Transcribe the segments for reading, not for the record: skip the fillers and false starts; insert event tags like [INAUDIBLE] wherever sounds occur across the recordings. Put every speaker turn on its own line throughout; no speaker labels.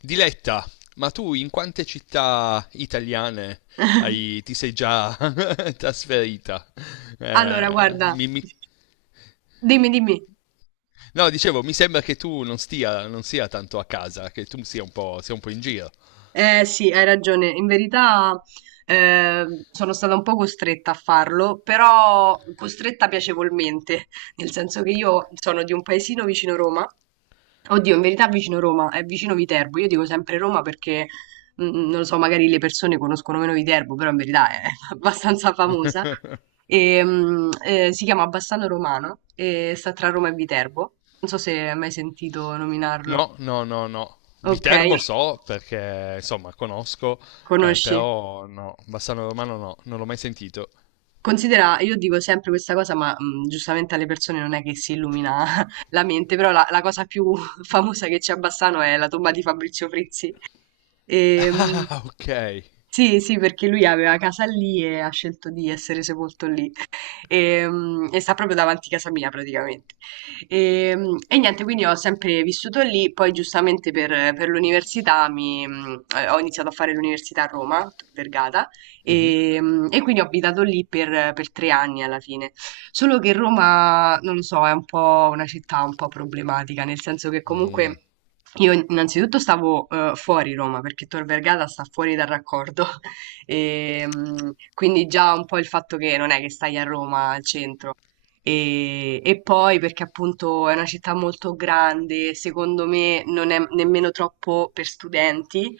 Diletta, ma tu in quante città italiane
[LAUGHS]
ti sei già [LAUGHS] trasferita?
Allora,
Eh,
guarda,
mi- mi-
dimmi, dimmi.
no, dicevo, mi sembra che tu non stia, non sia tanto a casa, che tu sia un po' in giro.
Eh sì, hai ragione. In verità sono stata un po' costretta a farlo, però costretta piacevolmente, [LAUGHS] nel senso che io sono di un paesino vicino Roma. Oddio, in verità vicino Roma, è vicino Viterbo. Io dico sempre Roma perché non lo so, magari le persone conoscono meno Viterbo, però in verità è [LAUGHS] abbastanza famosa. E si chiama Bassano Romano e sta tra Roma e Viterbo. Non so se hai mai sentito nominarlo.
No, no, no, no.
Ok,
Viterbo so perché, insomma, conosco,
conosci?
però no, Bassano Romano no, non l'ho mai sentito. [LAUGHS]
Considera, io dico sempre questa cosa, ma giustamente alle persone non è che si illumina [LAUGHS] la mente, però la cosa più [LAUGHS] famosa che c'è a Bassano è la tomba di Fabrizio Frizzi. E, mh,
Ah, ok.
sì, sì, perché lui aveva casa lì e ha scelto di essere sepolto lì e sta proprio davanti a casa mia praticamente. E niente, quindi ho sempre vissuto lì, poi giustamente per, l'università ho iniziato a fare l'università a Roma, Tor Vergata,
Mhm.
e quindi ho abitato lì per, 3 anni alla fine. Solo che Roma, non lo so, è un po' una città un po' problematica, nel senso che comunque... Io innanzitutto stavo fuori Roma perché Tor Vergata sta fuori dal raccordo e, quindi già un po' il fatto che non è che stai a Roma al centro. E poi perché appunto è una città molto grande, secondo me non è nemmeno troppo per studenti.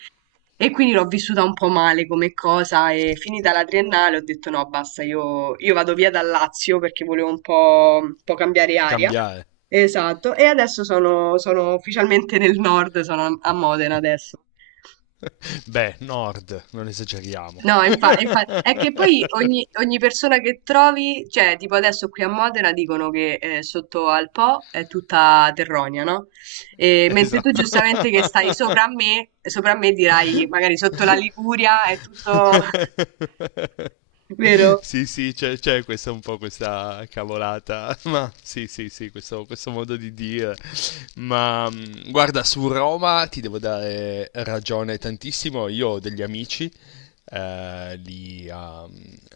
E quindi l'ho vissuta un po' male come cosa e, finita la triennale, ho detto no, basta, io vado via dal Lazio perché volevo un po' cambiare aria.
Cambiare.
Esatto, e adesso sono ufficialmente nel nord, sono a Modena adesso.
Beh, nord, non esageriamo.
No, è che poi ogni,
[LAUGHS]
ogni persona che trovi, cioè tipo adesso qui a Modena dicono che sotto al Po è tutta terronia, no? E mentre tu
Esatto.
giustamente, che stai
[LAUGHS]
sopra a me dirai magari sotto la Liguria è tutto [LAUGHS] vero?
Sì, sì, c'è questa un po' questa cavolata, [LAUGHS] ma sì, sì, sì, questo modo di dire. Ma guarda, su Roma ti devo dare ragione tantissimo. Io ho degli amici lì a,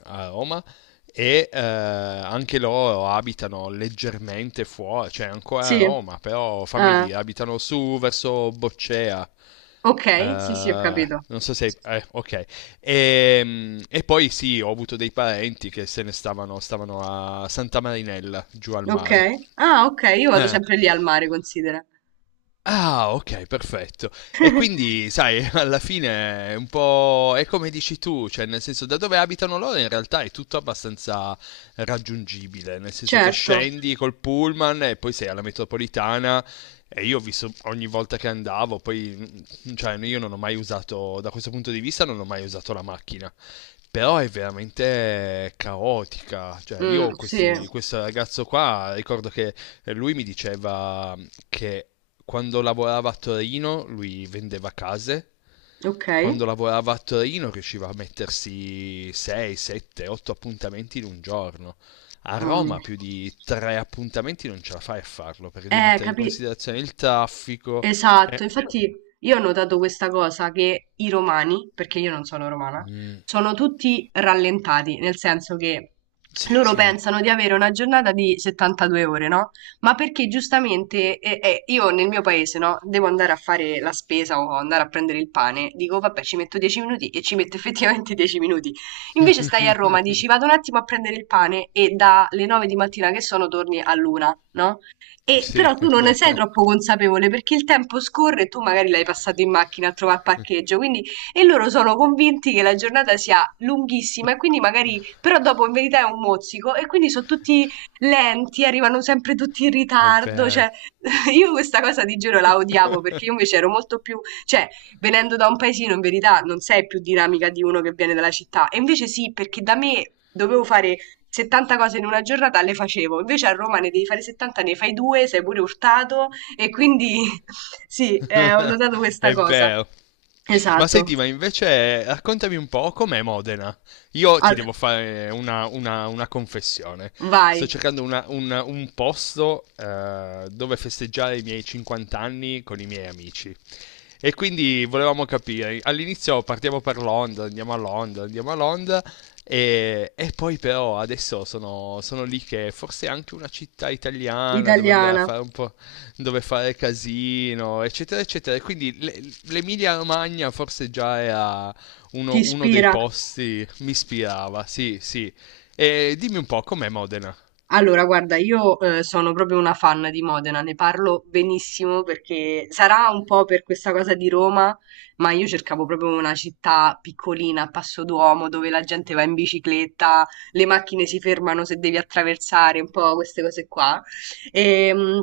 a Roma e anche loro abitano leggermente fuori, cioè ancora
Sì.
a Roma, però fammi
Ah,
dire, abitano su verso Boccea. Eh,
ok, sì, sì, ho capito.
non so se, ok. E poi sì, ho avuto dei parenti che se ne stavano a Santa Marinella, giù al
Ok.
mare.
Ah, ok, io vado
Eh,
sempre lì al mare, considera.
Ah, ok, perfetto. E
[LAUGHS]
quindi, sai, [LAUGHS] alla fine è un po' è come dici tu, cioè nel senso da dove abitano loro in realtà è tutto abbastanza raggiungibile, nel senso che
Certo.
scendi col pullman e poi sei alla metropolitana e io ho visto ogni volta che andavo, poi cioè io non ho mai usato, da questo punto di vista non ho mai usato la macchina. Però è veramente caotica. Cioè,
Mm,
io
sì.
questo ragazzo qua ricordo che e lui mi diceva che quando lavorava a Torino lui vendeva case,
Ok.
quando lavorava a Torino riusciva a mettersi 6, 7, 8 appuntamenti in un giorno. A
Mamma
Roma
mia.
più di 3 appuntamenti non ce la fai a farlo perché devi
Eh,
mettere in
capi...
considerazione il traffico. Eh.
Esatto, infatti io ho notato questa cosa che i romani, perché io non sono romana,
Mm,
sono tutti rallentati, nel senso che loro
sì,
pensano di avere una giornata di 72 ore, no? Ma perché giustamente io nel mio paese, no, devo andare a fare la spesa o andare a prendere il pane, dico vabbè, ci metto 10 minuti e ci metto [LAUGHS] effettivamente 10 minuti. Invece stai a Roma, dici vado un attimo a prendere il pane e dalle 9 di mattina che sono torni all'una, no? E
sì,
però tu non ne sei troppo consapevole perché il tempo scorre e tu magari l'hai passato in macchina a trovare il parcheggio, quindi, e loro sono convinti che la giornata sia lunghissima e quindi magari però dopo in verità è un mozzico e quindi sono tutti lenti, arrivano sempre tutti in
è
ritardo,
vero,
cioè, [LAUGHS] io questa cosa di giro la odiavo perché io invece ero molto più, cioè, venendo da un paesino in verità non sei più dinamica di uno che viene dalla città, e invece sì, perché da me dovevo fare 70 cose in una giornata, le facevo, invece a Roma ne devi fare 70, ne fai due, sei pure urtato e quindi [LAUGHS] sì, ho notato
[LAUGHS]
questa
è
cosa.
vero. Ma
Esatto.
senti, ma invece raccontami un po' com'è Modena. Io ti
Al-
devo fare una confessione.
Vai,
Sto cercando un posto dove festeggiare i miei 50 anni con i miei amici. E quindi volevamo capire, all'inizio partiamo per Londra, andiamo a Londra, e poi però adesso sono lì che forse è anche una città italiana dove andare a
italiana,
fare un po' dove fare casino, eccetera, eccetera. E quindi l'Emilia Romagna forse già era
ti
uno dei
ispira.
posti, mi ispirava, sì, sì. E dimmi un po', com'è Modena?
Allora, guarda, io sono proprio una fan di Modena, ne parlo benissimo perché sarà un po' per questa cosa di Roma, ma io cercavo proprio una città piccolina, a passo d'uomo, dove la gente va in bicicletta, le macchine si fermano se devi attraversare, un po' queste cose qua. E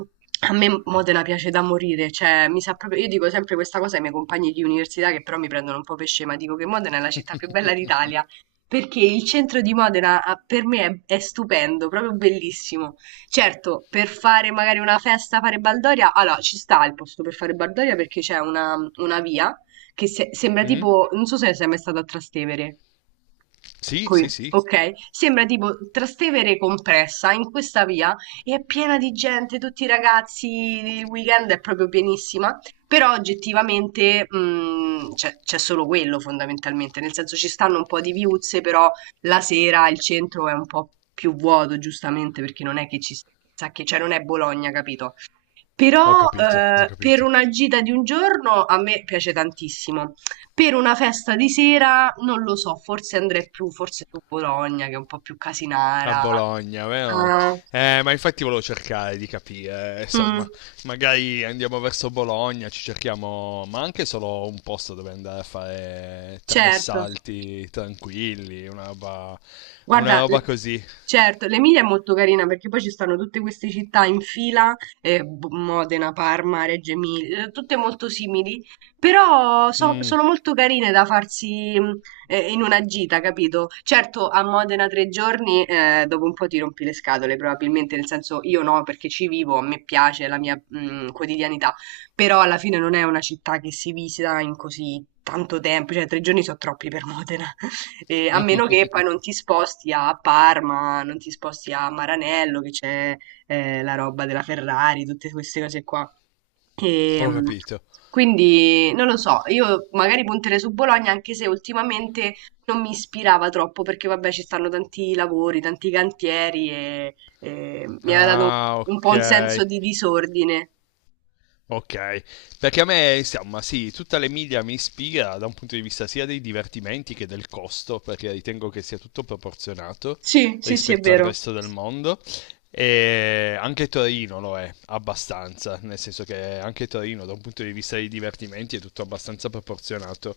a me Modena piace da morire, cioè mi sa proprio, io dico sempre questa cosa ai miei compagni di università, che però mi prendono un po' per scema, dico che Modena è la città più bella d'Italia perché il centro di Modena, per me, è stupendo, proprio bellissimo. Certo, per fare magari una festa, fare baldoria, allora ci sta il posto per fare baldoria perché c'è una via che sembra
Mm?
tipo, non so se sei mai stato a Trastevere.
Sì,
Qui,
sì, sì,
ok? Sembra tipo Trastevere compressa in questa via e è piena di gente, tutti i ragazzi, il weekend è proprio pienissima, però oggettivamente c'è solo quello fondamentalmente, nel senso ci stanno un po' di viuzze, però la sera il centro è un po' più vuoto, giustamente, perché non è che ci sa che, cioè non è Bologna, capito?
ho
Però
capito, ho
per
capito.
una gita di un giorno a me piace tantissimo. Per una festa di sera non lo so, forse andrei più, forse su Bologna, che è un po' più
A
casinara.
Bologna, vero?
Ah,
Ma infatti volevo cercare di capire,
mm,
insomma, magari andiamo verso Bologna, ci cerchiamo, ma anche solo un posto dove andare a fare tre
certo.
salti tranquilli, una
Guarda,
roba così.
certo, l'Emilia è molto carina perché poi ci stanno tutte queste città in fila, Modena, Parma, Reggio Emilia, tutte molto simili, però
Mm,
sono molto carine da farsi, in una gita, capito? Certo, a Modena 3 giorni, dopo un po' ti rompi le scatole, probabilmente, nel senso io no, perché ci vivo, a me piace, è la mia quotidianità, però alla fine non è una città che si visita in così tanto tempo, cioè 3 giorni sono troppi per Modena. A meno che poi non ti sposti a Parma, non ti sposti a Maranello, che c'è la roba della Ferrari, tutte queste cose qua. E
ho capito.
quindi non lo so, io magari punterei su Bologna, anche se ultimamente non mi ispirava troppo, perché vabbè ci stanno tanti lavori, tanti cantieri e mi ha dato un
Ah,
po'
ok.
un senso di disordine.
Ok, perché a me, insomma, sì, tutta l'Emilia mi ispira da un punto di vista sia dei divertimenti che del costo, perché ritengo che sia tutto proporzionato
Sì, sì, sì, è
rispetto al
vero.
resto del mondo. E anche Torino lo è abbastanza, nel senso che anche Torino, da un punto di vista dei divertimenti, è tutto abbastanza proporzionato.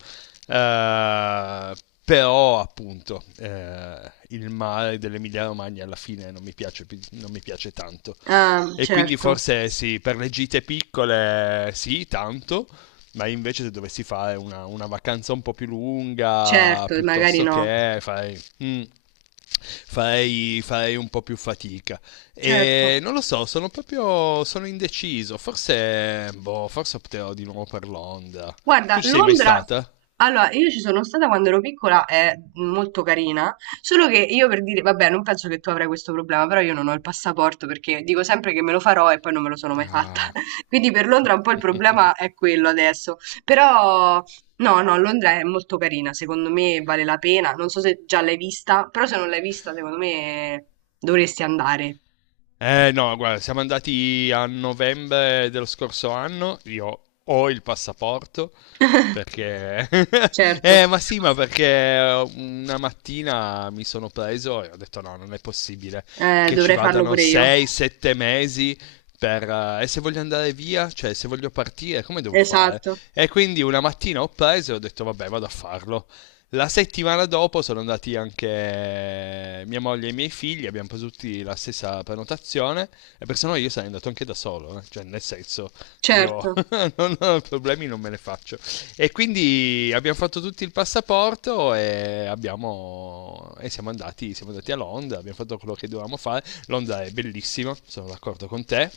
Eh, però, appunto, il mare dell'Emilia Romagna alla fine non mi piace, non mi piace tanto.
Ah,
E quindi
certo,
forse sì, per le gite piccole sì, tanto, ma invece se dovessi fare una vacanza un po' più lunga,
certo, magari
piuttosto
no,
che fai, farei un po' più fatica.
certo.
E non lo so, sono proprio sono indeciso. Forse, boh, forse opterò di nuovo per Londra.
Guarda,
Tu ci sei mai
Londra,
stata?
allora io ci sono stata quando ero piccola, è molto carina, solo che io, per dire, vabbè, non penso che tu avrai questo problema, però io non ho il passaporto perché dico sempre che me lo farò e poi non me lo sono mai fatta.
Ah.
[LAUGHS] Quindi per Londra un po' il problema è quello adesso. Però no, no, Londra è molto carina, secondo me vale la pena. Non so se già l'hai vista, però se non l'hai vista, secondo me dovresti andare.
Eh no, guarda, siamo andati a novembre dello scorso anno, io ho il passaporto
[LAUGHS]
perché, [LAUGHS]
Certo,
ma sì, ma perché una mattina mi sono preso e ho detto no, non è possibile che ci
dovrei farlo
vadano
pure io.
6-7 mesi per, e se voglio andare via, cioè se voglio partire, come devo fare?
Esatto.
E quindi una mattina ho preso e ho detto vabbè, vado a farlo. La settimana dopo sono andati anche mia moglie e i miei figli, abbiamo preso tutti la stessa prenotazione e per se no io sarei andato anche da solo, eh, cioè nel senso io
Certo.
[LAUGHS] non ho problemi, non me ne faccio. E quindi abbiamo fatto tutti il passaporto e, siamo andati a Londra, abbiamo fatto quello che dovevamo fare. Londra è bellissima, sono d'accordo con te.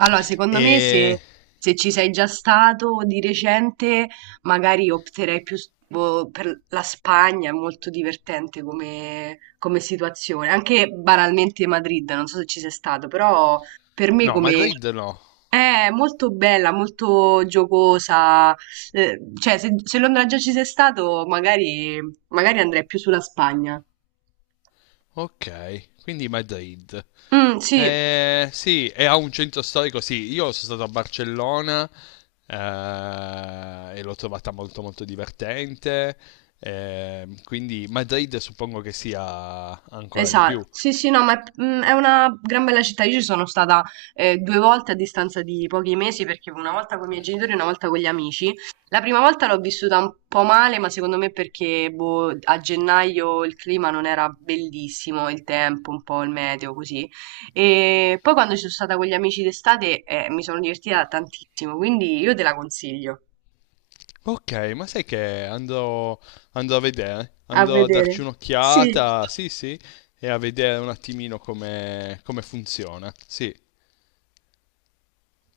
Allora, secondo me,
E
se ci sei già stato di recente, magari opterei più boh, per la Spagna, è molto divertente come situazione. Anche banalmente Madrid, non so se ci sei stato, però per me
no,
come...
Madrid no.
È molto bella, molto giocosa. Cioè, se Londra già ci sei stato, magari andrei più sulla Spagna.
Okay, quindi Madrid.
Mm, sì.
Sì, e ha un centro storico, sì, io sono stato a Barcellona e l'ho trovata molto molto divertente, quindi Madrid suppongo che sia ancora di
Esa
più.
sì, sì, no, ma è una gran bella città. Io ci sono stata, 2 volte a distanza di pochi mesi, perché una volta con i miei genitori e una volta con gli amici. La prima volta l'ho vissuta un po' male, ma secondo me perché, boh, a gennaio il clima non era bellissimo, il tempo, un po' il meteo, così. E poi, quando ci sono stata con gli amici d'estate, mi sono divertita tantissimo, quindi io te la consiglio.
Ok, ma sai che
A
andrò a
vedere.
darci
Sì.
un'occhiata, sì sì, e a vedere un attimino come funziona, sì.